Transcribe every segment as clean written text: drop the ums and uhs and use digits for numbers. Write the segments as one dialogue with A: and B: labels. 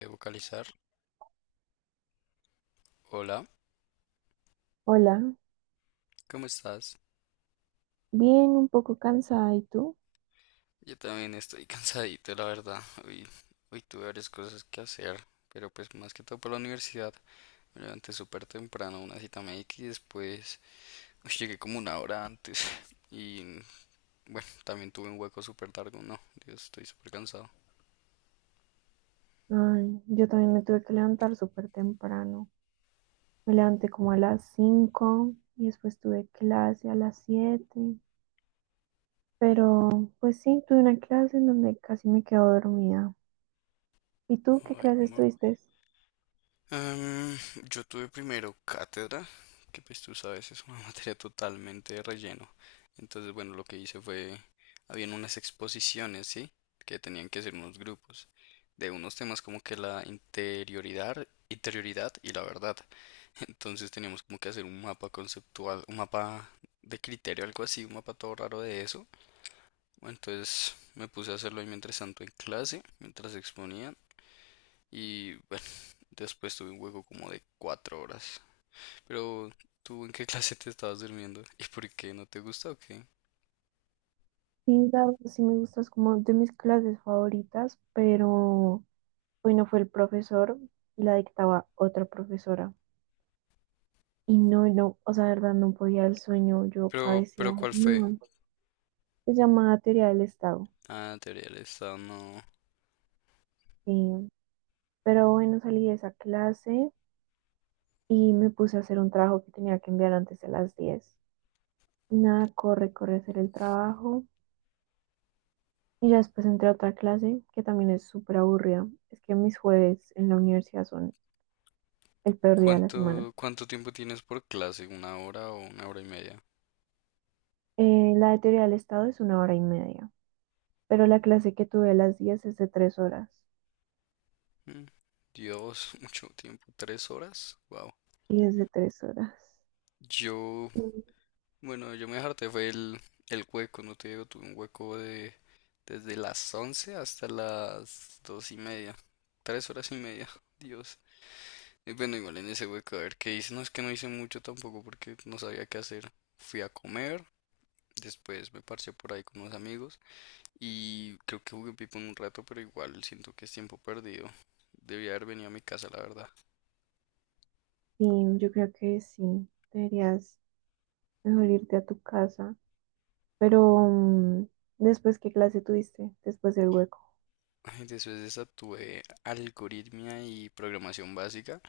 A: De vocalizar. Hola,
B: Hola,
A: ¿cómo estás?
B: bien, un poco cansada, ¿y tú?
A: Yo también estoy cansadito, la verdad. Hoy tuve varias cosas que hacer, pero pues más que todo por la universidad. Me levanté súper temprano, una cita médica y después uy, llegué como una hora antes. Y bueno, también tuve un hueco súper largo. No, Dios, estoy súper cansado.
B: Ay, yo también me tuve que levantar súper temprano. Me levanté como a las 5 y después tuve clase a las 7. Pero, pues sí, tuve una clase en donde casi me quedo dormida. ¿Y tú qué
A: Ay,
B: clases tuviste?
A: Am, yo tuve primero cátedra, que pues tú sabes, es una materia totalmente de relleno. Entonces, bueno, lo que hice fue, habían unas exposiciones, ¿sí? Que tenían que ser unos grupos de unos temas como que la interioridad, interioridad y la verdad. Entonces teníamos como que hacer un mapa conceptual, un mapa de criterio, algo así, un mapa todo raro de eso. Entonces me puse a hacerlo ahí mientras tanto en clase, mientras exponía y bueno, después tuve un hueco como de cuatro horas. Pero, ¿tú en qué clase te estabas durmiendo? ¿Y por qué? ¿No te gusta o qué?
B: Sí, la verdad, sí me gustas como de mis clases favoritas, pero hoy no fue el profesor, la dictaba otra profesora. Y no, o sea, la verdad no podía el sueño, yo
A: Pero
B: cabeceaba.
A: ¿cuál fue?
B: No. Se llamaba teoría del Estado.
A: Ah, teoría del Estado, no.
B: eh, pero bueno, salí de esa clase y me puse a hacer un trabajo que tenía que enviar antes de las diez. Y nada, corre, corre a hacer el trabajo. Y ya después entré a otra clase que también es súper aburrida. Es que mis jueves en la universidad son el peor día de la semana.
A: ¿Cuánto tiempo tienes por clase? ¿Una hora o una hora y media?
B: La de teoría del Estado es una hora y media, pero la clase que tuve a las 10 es de tres horas.
A: Mm, Dios, mucho tiempo. ¿Tres horas? Wow.
B: Y es de tres horas.
A: Yo,
B: Y
A: bueno, yo me harté fue el hueco, no te digo, tuve un hueco de desde las 11 hasta las dos y media. Tres horas y media. Dios. Y bueno, igual en ese hueco, a ver qué hice. No es que no hice mucho tampoco porque no sabía qué hacer. Fui a comer, después me parché por ahí con unos amigos y creo que jugué Pipo un rato, pero igual siento que es tiempo perdido. Debía haber venido a mi casa, la verdad.
B: sí, yo creo que sí, deberías mejor irte a tu casa. Pero, ¿después qué clase tuviste? Después del hueco.
A: Después de esa tuve algoritmia y programación básica.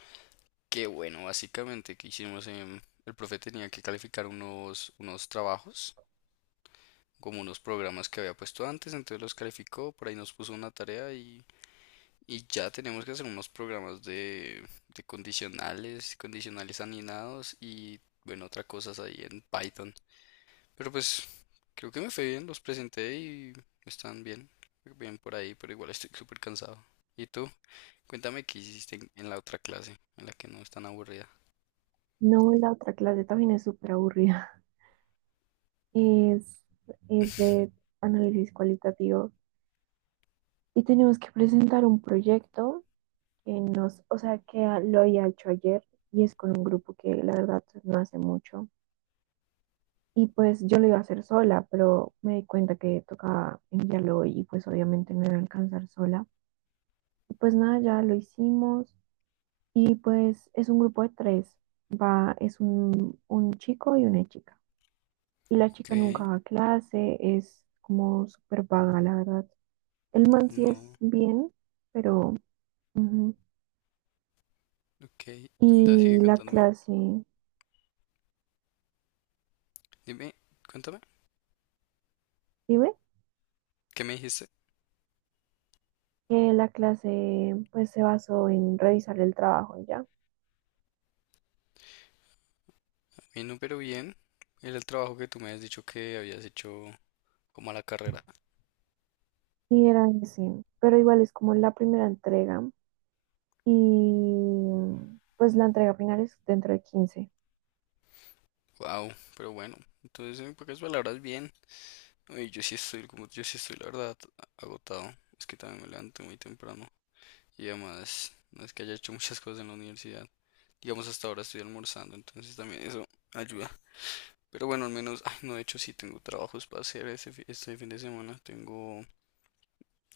A: Que bueno, básicamente que hicimos en... El profe tenía que calificar unos trabajos, como unos programas que había puesto antes, entonces los calificó, por ahí nos puso una tarea y ya tenemos que hacer unos programas de condicionales, condicionales anidados y bueno, otras cosas ahí en Python. Pero pues creo que me fue bien, los presenté y están bien, bien por ahí, pero igual estoy súper cansado. ¿Y tú? Cuéntame qué hiciste en la otra clase, en la que no es tan aburrida.
B: No, la otra clase también es súper aburrida. Es, es de análisis cualitativo. Y tenemos que presentar un proyecto que nos, o sea, que lo había hecho ayer, y es con un grupo que la verdad no hace mucho. Y pues yo lo iba a hacer sola, pero me di cuenta que tocaba enviarlo hoy y pues obviamente no iba a alcanzar sola. Y pues nada, ya lo hicimos. Y pues es un grupo de tres. Va, es un chico y una chica. Y la
A: Ok,
B: chica nunca va a clase, es como súper vaga, la verdad. El man sí
A: no,
B: es bien, pero... ujú.
A: ok. Cuenta,
B: Y
A: sigue
B: la
A: contándome.
B: clase,
A: Dime, cuéntame,
B: ¿sí ve?
A: ¿qué me dijiste?
B: La clase pues se basó en revisar el trabajo y ya.
A: Mi número bien, era el trabajo que tú me has dicho que habías hecho como a la carrera.
B: Sí era ese, pero igual es como la primera entrega. Y pues la entrega final es dentro de quince.
A: Wow, pero bueno, entonces en pocas palabras bien. Oye, yo sí estoy, como yo sí estoy la verdad agotado. Es que también me levanto muy temprano y además no es que haya hecho muchas cosas en la universidad. Digamos hasta ahora estoy almorzando, entonces también eso ayuda. Pero bueno, al menos, ay, no, de hecho sí tengo trabajos para hacer ese, este fin de semana. Tengo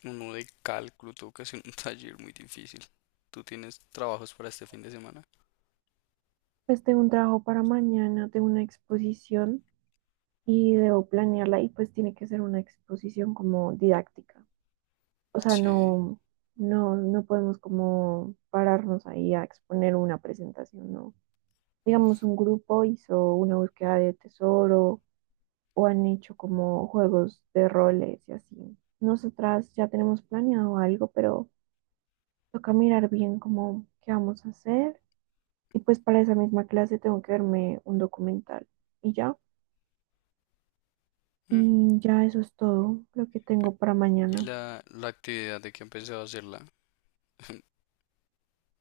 A: uno de cálculo, tengo que hacer un taller muy difícil. ¿Tú tienes trabajos para este fin de semana?
B: Pues tengo un trabajo para mañana, tengo una exposición y debo planearla y pues tiene que ser una exposición como didáctica. O sea,
A: Sí.
B: no podemos como pararnos ahí a exponer una presentación, ¿no? Digamos, un grupo hizo una búsqueda de tesoro o han hecho como juegos de roles y así. Nosotras ya tenemos planeado algo, pero toca mirar bien cómo qué vamos a hacer. Y pues para esa misma clase tengo que verme un documental y ya.
A: Mm,
B: Y ya eso es todo lo que
A: pe-
B: tengo para
A: ¿Y
B: mañana.
A: la actividad de que empezado a hacerla?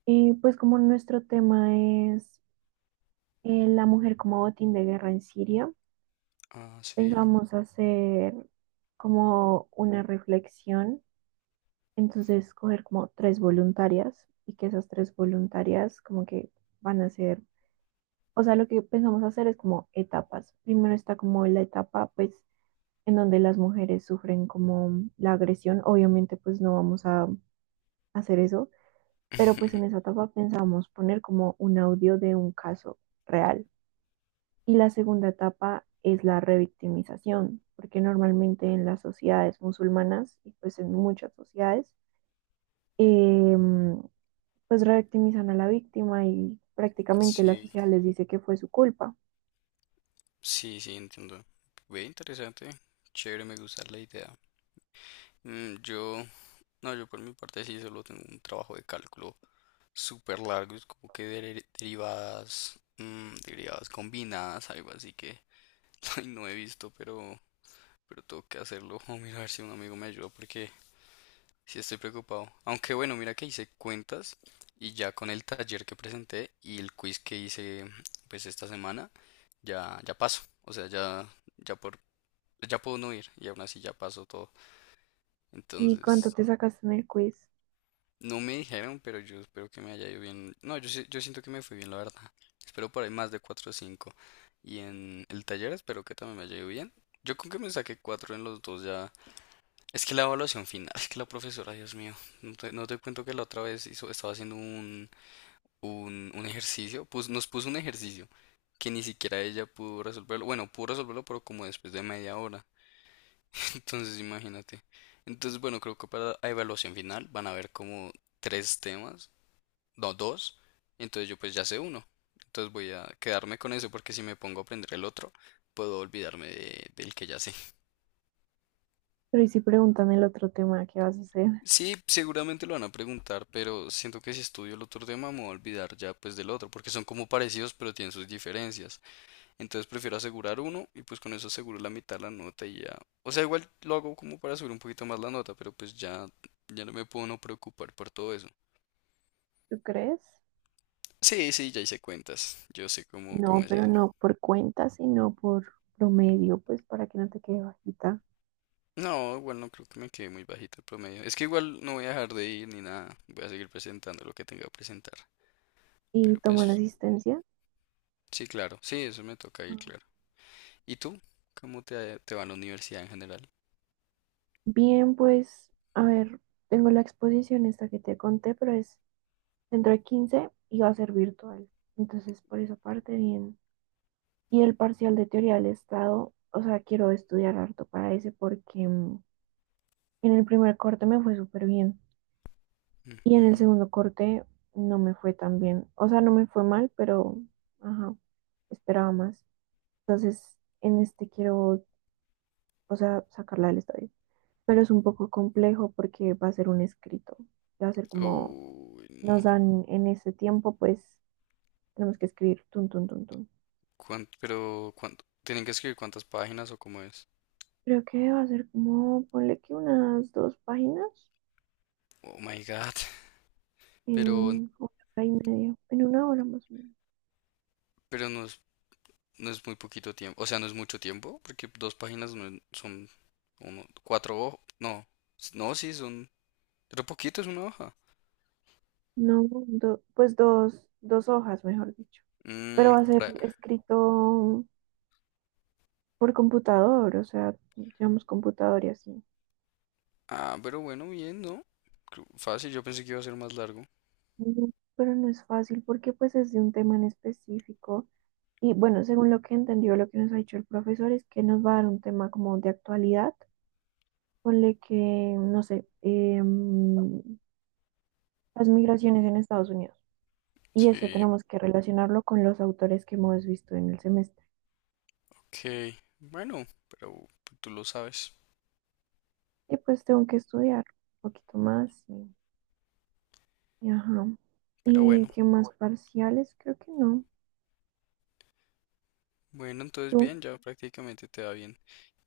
B: Pues como nuestro tema es la mujer como botín de guerra en Siria,
A: Ah, sí.
B: pensamos hacer como una reflexión, entonces coger como tres voluntarias y que esas tres voluntarias como que van a ser, o sea, lo que pensamos hacer es como etapas. Primero está como la etapa pues en donde las mujeres sufren como la agresión, obviamente pues no vamos a hacer eso, pero pues en esa etapa pensamos poner como un audio de un caso real. Y la segunda etapa es la revictimización, porque normalmente en las sociedades musulmanas y pues en muchas sociedades, em, pues revictimizan a la víctima y prácticamente la
A: Sí,
B: sociedad les dice que fue su culpa.
A: sí, sí, entiendo. Ve interesante, chévere, me gusta la idea. Mm, yo, no, yo por mi parte sí solo tengo un trabajo de cálculo súper largo, es como que derivadas, mm, derivadas combinadas, algo así que ay, no he visto, pero tengo que hacerlo. Mira, a ver si un amigo me ayuda porque sí estoy preocupado. Aunque bueno, mira que hice cuentas y ya con el taller que presenté y el quiz que hice pues esta semana, ya, ya paso. O sea, ya, ya por ya puedo no ir y aún así ya pasó todo.
B: ¿Y cuánto
A: Entonces,
B: te sacaste en el quiz?
A: no me dijeron, pero yo espero que me haya ido bien. No, yo, yo siento que me fue bien, la verdad. Espero por ahí más de 4 o cinco. Y en el taller espero que también me haya ido bien. Yo con que me saqué 4 en los dos ya. Es que la evaluación final, es que la profesora, Dios mío, no te cuento que la otra vez hizo, estaba haciendo un ejercicio, pues nos puso un ejercicio que ni siquiera ella pudo resolverlo. Bueno, pudo resolverlo, pero como después de media hora. Entonces, imagínate. Entonces, bueno, creo que para la evaluación final van a haber como tres temas, no, dos. Entonces yo pues ya sé uno. Entonces voy a quedarme con eso porque si me pongo a aprender el otro, puedo olvidarme del que ya sé.
B: Pero y si preguntan el otro tema, ¿qué vas a hacer?
A: Sí, seguramente lo van a preguntar, pero siento que si estudio el otro tema me voy a olvidar ya pues del otro, porque son como parecidos pero tienen sus diferencias. Entonces prefiero asegurar uno y pues con eso aseguro la mitad de la nota y ya. O sea, igual lo hago como para subir un poquito más la nota, pero pues ya, ya no me puedo no preocupar por todo eso.
B: ¿Tú crees?
A: Sí, sí, ya hice cuentas. Yo sé cómo
B: No,
A: es
B: pero
A: eso.
B: no por cuenta, sino por promedio, pues para que no te quede bajita.
A: No, igual no creo que me quede muy bajito el promedio. Es que igual no voy a dejar de ir ni nada. Voy a seguir presentando lo que tenga que presentar.
B: ¿Y
A: Pero
B: toman
A: pues,
B: asistencia?
A: sí, claro. Sí, eso me toca ir, claro. ¿Y tú? ¿Cómo te va a la universidad en general?
B: Bien, pues, a ver, tengo la exposición esta que te conté, pero es dentro de 15 y va a ser virtual. Entonces, por esa parte, bien. Y el parcial de teoría del Estado, o sea, quiero estudiar harto para ese porque en el primer corte me fue súper bien y en el
A: Ujú.
B: segundo corte no me fue tan bien. O sea, no me fue mal, pero, ajá, esperaba más. Entonces, en este quiero, o sea, sacarla del estadio. Pero es un poco complejo porque va a ser un escrito. Va a ser como
A: Uy,
B: nos
A: no.
B: dan en ese tiempo, pues tenemos que escribir tun, tun, tun, tun.
A: Pero cuánto, tienen que escribir cuántas páginas o cómo es.
B: Creo que va a ser como, ponle que unas dos páginas
A: Oh my God.
B: en
A: Pero,
B: una hora y media, en una hora más o menos.
A: pero no no es muy poquito tiempo. O sea, no es mucho tiempo, porque dos páginas no es- son uno, cuatro hojas. No, s- no, sí, son. Pero poquito es una hoja.
B: No, pues dos hojas, mejor dicho. Pero
A: Mm,
B: va a ser
A: para-
B: escrito por computador, o sea, llevamos computador y así.
A: Ah, pero bueno, bien, ¿no? Creo- Fácil, yo pensé que iba a ser más largo.
B: Mm. Pero no es fácil porque pues es de un tema en específico. Y bueno, según lo que entendió, lo que nos ha dicho el profesor es que nos va a dar un tema como de actualidad. Ponle que, no sé, las migraciones en Estados Unidos. Y eso
A: Sí,
B: tenemos que relacionarlo con los autores que hemos visto en el semestre.
A: ok. Bueno, pero tú lo sabes.
B: Y pues tengo que estudiar un poquito más. Y ajá.
A: Pero
B: ¿Y
A: bueno.
B: qué más parciales? Creo que no.
A: Bueno, entonces
B: Tú,
A: bien, ya prácticamente te va bien.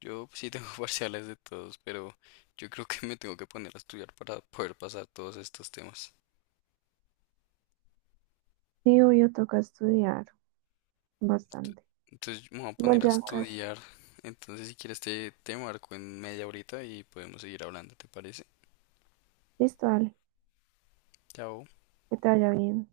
A: Yo sí tengo parciales de todos, pero yo creo que me tengo que poner a estudiar para poder pasar todos estos temas.
B: sí, yo toca estudiar
A: Ent-
B: bastante.
A: Entonces me voy a
B: Igual
A: poner a
B: ya casi.
A: estudiar. Entonces si quieres te marco en media horita y podemos seguir hablando, ¿te parece?
B: Listo, dale.
A: Chao.
B: Que te vaya bien.